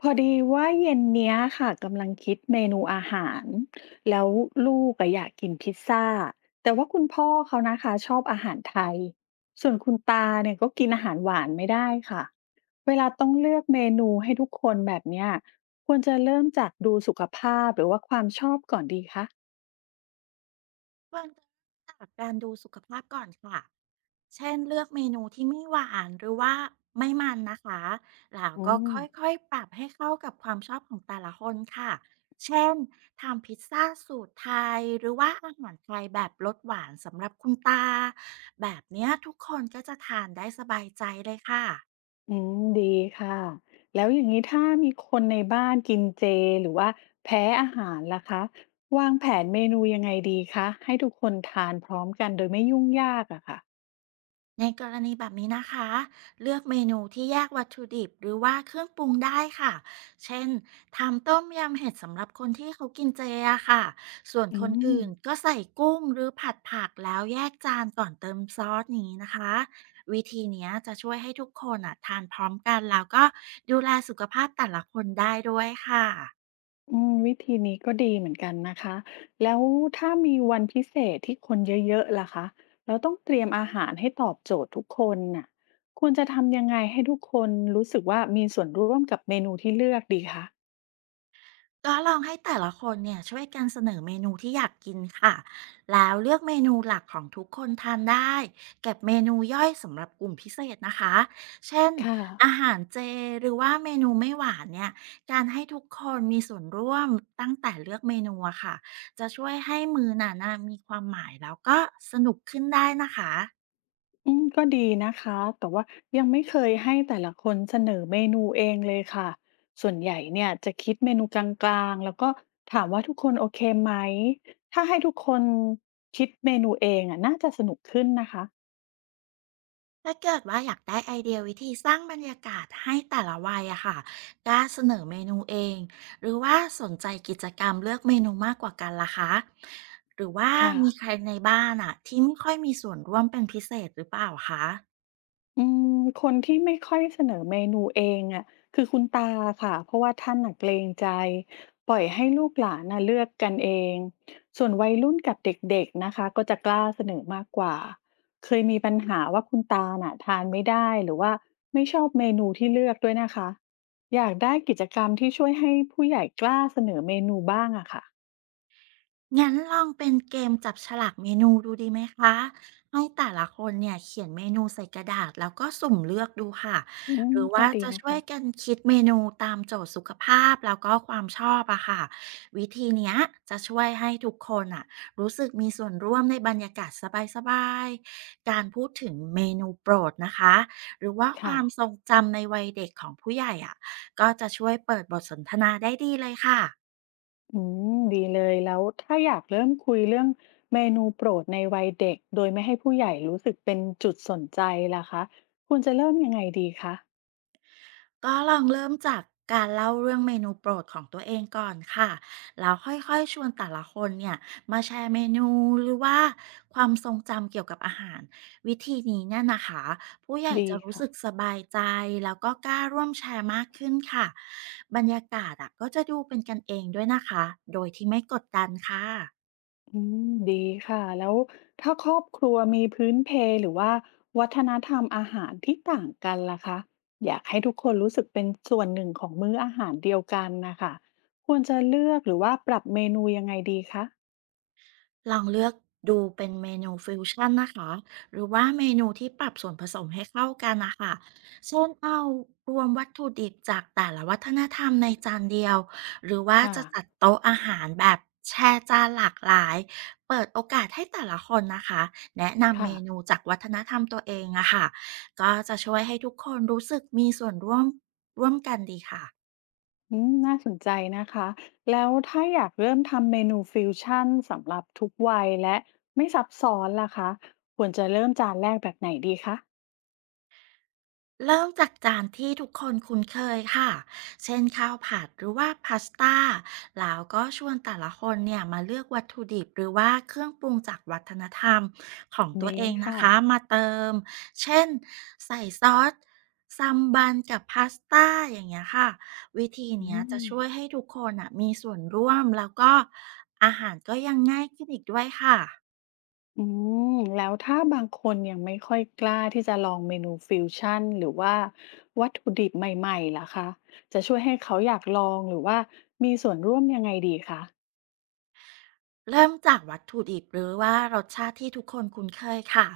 พอดีว่าเย็นเนี้ยค่ะกำลังคิดเมนูอาหารแล้วลูกอะอยากกินพิซซ่าแต่ว่าคุณพ่อเขานะคะชอบอาหารไทยส่วนคุณตาเนี่ยก็กินอาหารหวานไม่ได้ค่ะเวลาต้องเลือกเมนูให้ทุกคนแบบเนี้ยควรจะเริ่มจากดูสุขภาพหรือว่าความชอบก่อนดีคะควรจะเริ่มจากการดูสุขภาพก่อนค่ะ เช่นเลือกเมนูที่ไม่หวานหรือว่าไม่มันนะคะ แล้วอืก็ม ค่อยๆปรับให้เข้ากับความชอบของแต่ละคนค่ะ เช่นทำพิซซ่าสูตรไทยหรือว่าอาหารไทยแบบรสหวานสำหรับคุณตาแบบเนี้ยทุกคนก็จะทานได้สบายใจเลยค่ะ อืมดีค่ะแล้วอย่างนี้ถ้ามีคนในบ้านกินเจหรือว่าแพ้อาหารล่ะคะวางแผนเมนูยังไงดีคะให้ทุกคนทานพร้อมกันโดยไม่ยุ่งยากอะค่ะในกรณีแบบนี้นะคะเลือกเมนูที่แยกวัตถุดิบหรือว่าเครื่องปรุงได้ค่ะเช่นทำต้มยำเห็ดสำหรับคนที่เขากินเจอะค่ะส่วนอืคนมอื่นก็ใส่กุ้งหรือผัดผักแล้วแยกจานก่อนเติมซอสนี้นะคะวิธีเนี้ยจะช่วยให้ทุกคนอ่ะทานพร้อมกันแล้วก็ดูแลสุขภาพแต่ละคนได้ด้วยค่ะ อืมวิธีนี้ก็ดีเหมือนกันนะคะแล้วถ้ามีวันพิเศษที่คนเยอะๆล่ะคะเราต้องเตรียมอาหารให้ตอบโจทย์ทุกคนน่ะควรจะทำยังไงให้ทุกคนรู้สึกว่ามีส่วนร่วมกับเมนูที่เลือกดีคะก็ลองให้แต่ละคนเนี่ยช่วยกันเสนอเมนูที่อยากกินค่ะแล้วเลือกเมนูหลักของทุกคนทานได้เก็บเมนูย่อยสำหรับกลุ่มพิเศษนะคะเช่นค่ะ อาหารเจหรือว่าเมนูไม่หวานเนี่ยการให้ทุกคนมีส่วนร่วมตั้งแต่เลือกเมนูอะค่ะจะช่วยให้มือหนานะมีความหมายแล้วก็สนุกขึ้นได้นะคะ อืมก็ดีนะคะแต่ว่ายังไม่เคยให้แต่ละคนเสนอเมนูเองเลยค่ะส่วนใหญ่เนี่ยจะคิดเมนูกลางๆแล้วก็ถามว่าทุกคนโอเคไหมถ้าให้ทุกคนคิดเมนูเองอะน่าจะสนุกขึ้นนะคะถ้าเกิดว่าอยากได้ไอเดียวิธีสร้างบรรยากาศให้แต่ละวัยอะค่ะกล้าเสนอเมนูเองหรือว่าสนใจกิจกรรมเลือกเมนูมากกว่ากันล่ะคะหรือว่าค่ะ มีใครในบ้านอะที่ไม่ค่อยมีส่วนร่วมเป็นพิเศษหรือเปล่าคะ อืมคนที่ไม่ค่อยเสนอเมนูเองอะคือคุณตาค่ะเพราะว่าท่านน่ะเกรงใจปล่อยให้ลูกหลานน่ะเลือกกันเองส่วนวัยรุ่นกับเด็กๆนะคะก็จะกล้าเสนอมากกว่าเคยมีปัญหาว่าคุณตาน่ะทานไม่ได้หรือว่าไม่ชอบเมนูที่เลือกด้วยนะคะอยากได้กิจกรรมที่ช่วยให้ผู้ใหญ่กล้าเสนอเมนูบ้างอะค่ะงั้นลองเป็นเกมจับฉลากเมนูดูดีไหมคะให้แต่ละคนเนี่ยเขียนเมนูใส่กระดาษแล้วก็สุ่มเลือกดูค่ะอืหมรือว่าก็ดีจะนะช่วคะยกันคิดเมนูตามโจทย์สุขภาพแล้วก็ความชอบอะค่ะวิธีเนี้ยจะช่วยให้ทุกคนอะรู้สึกมีส่วนร่วมในบรรยากาศสบายๆการพูดถึงเมนูโปรดนะคะหรือว่าคค่ะ วามทรงจำในวัยเด็กของผู้ใหญ่อะก็จะช่วยเปิดบทสนทนาได้ดีเลยค่ะ อืมดีเลยแล้วถ้าอยากเริ่มคุยเรื่องเมนูโปรดในวัยเด็กโดยไม่ให้ผู้ใหญ่รู้สึกเป็นจุดสนใจล่ะคะควรจะเริ่มยังไงดีคะก็ลองเริ่มจากการเล่าเรื่องเมนูโปรดของตัวเองก่อนค่ะแล้วค่อยๆชวนแต่ละคนเนี่ยมาแชร์เมนูหรือว่าความทรงจำเกี่ยวกับอาหารวิธีนี้เนี่ยนะคะผู้ใหญ่ดีจะรู้ค่ะสึกสบายใจแล้วก็กล้าร่วมแชร์มากขึ้นค่ะบรรยากาศอ่ะก็จะดูเป็นกันเองด้วยนะคะโดยที่ไม่กดดันค่ะ อืมดีค่ะแล้วถ้าครอบครัวมีพื้นเพหรือว่าวัฒนธรรมอาหารที่ต่างกันล่ะคะอยากให้ทุกคนรู้สึกเป็นส่วนหนึ่งของมื้ออาหารเดียวกันนะคะควรจะเลือกหรือว่าปรับเมนูยังไงดีคะลองเลือกดูเป็นเมนูฟิวชั่นนะคะหรือว่าเมนูที่ปรับส่วนผสมให้เข้ากันนะคะเช่นเอารวมวัตถุดิบจากแต่ละวัฒนธรรมในจานเดียวหรือว่าค่ะจะจัดโต๊ะอาหารแบบแชร์จานหลากหลายเปิดโอกาสให้แต่ละคนนะคะแนะนำค่ะ เมนูจากวัฒนธรรมตัวเองอะค่ะก็จะช่วยให้ทุกคนรู้สึกมีส่วนร่วมร่วมกันดีค่ะ อืมน่าสนใจนะคะ แล้วถ้าอยากเริ่มทำเมนูฟิวชั่นสำหรับทุกวัยและไม่ซับซ้อนล่ะคะ ควรจะเริ่มจานแรกแบบไหนดีคะเริ่มจากจานที่ทุกคนคุ้นเคยค่ะ เช่นข้าวผัดหรือว่าพาสต้าแล้วก็ชวนแต่ละคนเนี่ยมาเลือกวัตถุดิบหรือว่าเครื่องปรุงจากวัฒนธรรมของตัวดีเองนะค่ะคะมาเติม เช่นใส่ซอสซัมบันกับพาสต้าอย่างเงี้ยค่ะ วิธีอืเนี้ยจะมช่วยให้ทุกคนอ่ะมีส่วนร่วมแล้วก็อาหารก็ยังง่ายขึ้นอีกด้วยค่ะ อืมแล้วถ้าบางคนยังไม่ค่อยกล้าที่จะลองเมนูฟิวชั่นหรือว่าวัตถุดิบใหม่ๆล่ะคะ จะช่วยให้เขาอยากลองหรือว่ามีส่วนร่วมยังไงดีคะเริ่มจากวัตถุดิบหรือว่ารสชาติที่ทุกคนคุ้นเคยค่ะ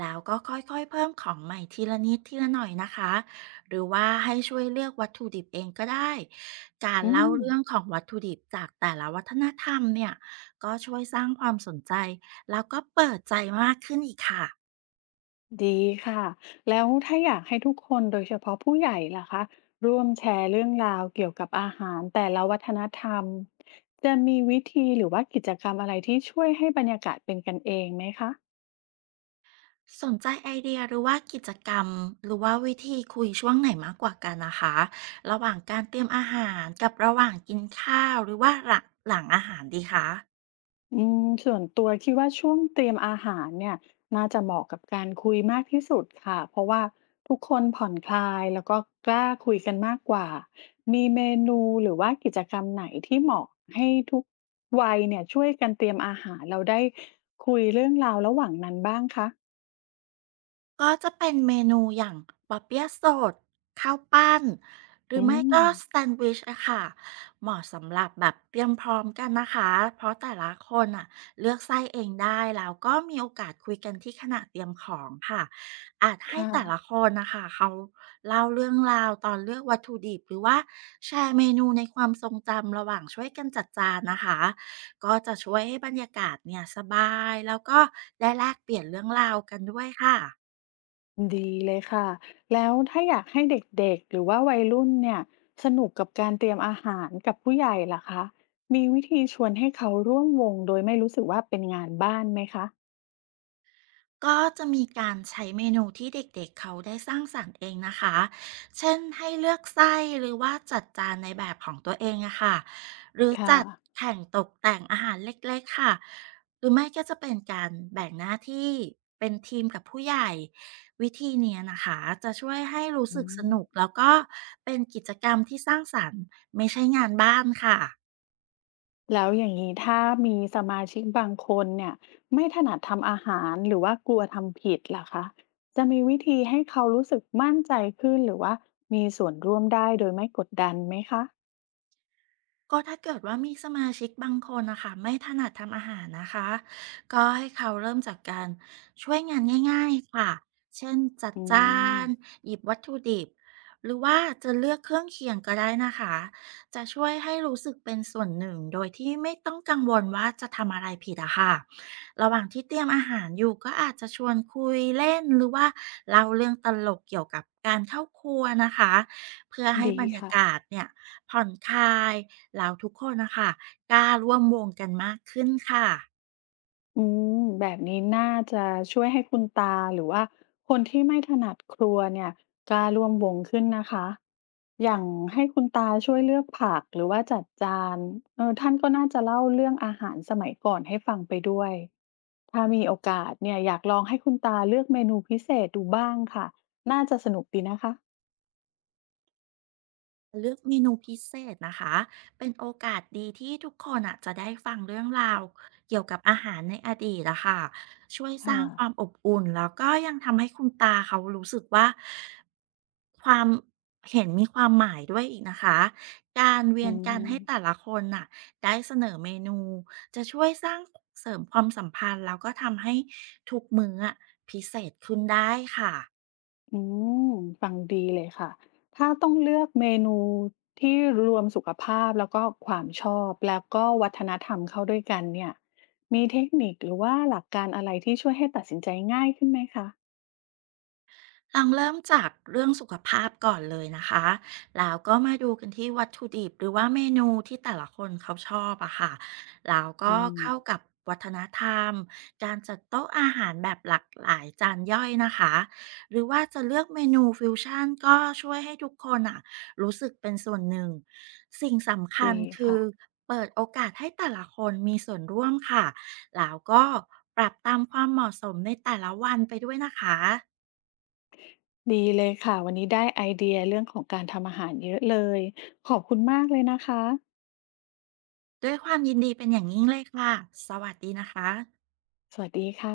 แล้วก็ค่อยๆเพิ่มของใหม่ทีละนิดทีละหน่อยนะคะ หรือว่าให้ช่วยเลือกวัตถุดิบเองก็ได้ การอืเล่าม เรื่องของวัตถุดิบจากแต่ละวัฒนธรรมเนี่ย ก็ช่วยสร้างความสนใจ แล้วก็เปิดใจมากขึ้นอีกค่ะ ดีค่ะแล้วถ้าอยากให้ทุกคนโดยเฉพาะผู้ใหญ่ล่ะคะร่วมแชร์เรื่องราวเกี่ยวกับอาหารแต่ละวัฒนธรรมจะมีวิธีหรือว่ากิจกรรมอะไรที่ช่วยให้บรรยากาศเป็นกันเองไหมคะ สนใจไอเดียหรือว่ากิจกรรมหรือว่าวิธีคุยช่วงไหนมากกว่ากันนะคะระหว่างการเตรียมอาหารกับระหว่างกินข้าวหรือว่าหลังอาหารดีคะ อืมส่วนตัวคิดว่าช่วงเตรียมอาหารเนี่ยน่าจะเหมาะกับการคุยมากที่สุดค่ะเพราะว่าทุกคนผ่อนคลายแล้วก็กล้าคุยกันมากกว่ามีเมนูหรือว่ากิจกรรมไหนที่เหมาะให้ทุกวัยเนี่ยช่วยกันเตรียมอาหารเราได้คุยเรื่องราวระหว่างนั้นบ้างคะก็จะเป็นเมนูอย่างบ๊อปเปี้ยะสดข้าวปั้นหรืออืไม่มก็สแซนด์วิชอะค่ะเหมาะสำหรับแบบเตรียมพร้อมกันนะคะเพราะแต่ละคนอะเลือกไส้เองได้แล้วก็มีโอกาสคุยกันที่ขณะเตรียมของค่ะอาจให้ค่ะ แต่ละคนนะคะเขาเล่าเรื่องราวตอนเลือกวัตถุดิบหรือว่าแชร์เมนูในความทรงจำระหว่างช่วยกันจัดจานนะคะก็จะช่วยให้บรรยากาศเนี่ยสบายแล้วก็ได้แลกเปลี่ยนเรื่องราวกันด้วยค่ะ ดีเลยค่ะแล้วถ้าอยากให้เด็กๆหรือว่าวัยรุ่นเนี่ยสนุกกับการเตรียมอาหารกับผู้ใหญ่ล่ะคะมีวิธีชวนให้เขาร่วมวงโดยไม่รู้สึกว่าเป็นงานบ้านไหมคะก็จะมีการใช้เมนูที่เด็กๆเขาได้สร้างสรรค์เองนะคะเช่นให้เลือกไส้หรือว่าจัดจานในแบบของตัวเองอะค่ะหรือค่ะจัดแข่งตกแต่งอาหารเล็กๆค่ะ หรือไม่ก็จะเป็นการแบ่งหน้าที่เป็นทีมกับผู้ใหญ่ วิธีเนี้ยนะคะจะช่วยให้รู้อืสึกสมนุกแล้วก็เป็นกิจกรรมที่สร้างสรรค์ไม่ใช่งานบ้านค่ะ แล้วอย่างนี้ถ้ามีสมาชิกบางคนเนี่ยไม่ถนัดทำอาหารหรือว่ากลัวทำผิดล่ะคะจะมีวิธีให้เขารู้สึกมั่นใจขึ้นหรือว่ามีส่วนร่วมได้โดยไม่กดดันไหมคะก็ถ้าเกิดว่ามีสมาชิกบางคนนะคะไม่ถนัดทำอาหารนะคะก็ให้เขาเริ่มจากการช่วยงานง่ายๆค่ะเช่นจัดอืจานมหยิบวัตถุดิบหรือว่าจะเลือกเครื่องเคียงก็ได้นะคะจะช่วยให้รู้สึกเป็นส่วนหนึ่งโดยที่ไม่ต้องกังวลว่าจะทำอะไรผิดอะค่ะระหว่างที่เตรียมอาหารอยู่ก็อาจจะชวนคุยเล่นหรือว่าเล่าเรื่องตลกเกี่ยวกับการเข้าครัวนะคะเพื่อให้ดีบรรยาค่ะ กาศเนี่ย ผ่อนคลายแล้วทุกคนนะคะกล้าร่วมวงกันมากขึ้นค่ะ อืมแบบนี้น่าจะช่วยให้คุณตาหรือว่าคนที่ไม่ถนัดครัวเนี่ยกล้าร่วมวงขึ้นนะคะอย่างให้คุณตาช่วยเลือกผักหรือว่าจัดจานเออท่านก็น่าจะเล่าเรื่องอาหารสมัยก่อนให้ฟังไปด้วยถ้ามีโอกาสเนี่ยอยากลองให้คุณตาเลือกเมนูพิเศษดูบ้างค่ะน่าจะสนุกดีนะคะเลือกเมนูพิเศษนะคะเป็นโอกาสดีที่ทุกคนอ่ะจะได้ฟังเรื่องราวเกี่ยวกับอาหารในอดีตนะค่ะช่วยสร้าค่ะงความอบอุ่นแล้วก็ยังทำให้คุณตาเขารู้สึกว่าความเห็นมีความหมายด้วยอีกนะคะการเวีอืยนกันให้ม แต่ละคนน่ะได้เสนอเมนูจะช่วยสร้างเสริมความสัมพันธ์แล้วก็ทำให้ทุกมื้ออะพิเศษขึ้นได้ค่ะ อืมฟังดีเลยค่ะถ้าต้องเลือกเมนูที่รวมสุขภาพแล้วก็ความชอบแล้วก็วัฒนธรรมเข้าด้วยกันเนี่ยมีเทคนิคหรือว่าหลักการอะไรที่ช่วยให้ตัดสินใจง่ายขึ้นไหมคะลองเริ่มจากเรื่องสุขภาพก่อนเลยนะคะ แล้วก็มาดูกันที่วัตถุดิบหรือว่าเมนูที่แต่ละคนเขาชอบอะค่ะ แล้วอืก็เข้ามกับวัฒนธรรมการจัดโต๊ะอาหารแบบหลากหลายจานย่อยนะคะ หรือว่าจะเลือกเมนูฟิวชั่นก็ช่วยให้ทุกคนอะรู้สึกเป็นส่วนหนึ่ง สิ่งสำคัญดีคือค่ะเปิดโอกาสให้แต่ละคนมีส่วนร่วมค่ะ แล้วก็ปรับตามความเหมาะสมในแต่ละวันไปด้วยนะคะ ดีเลยค่ะวันนี้ได้ไอเดียเรื่องของการทำอาหารเยอะเลยขอบคุณมากเลยนะคะด้วยความยินดีเป็นอย่างยิ่งเลยค่ะ สวัสดีนะคะสวัสดีค่ะ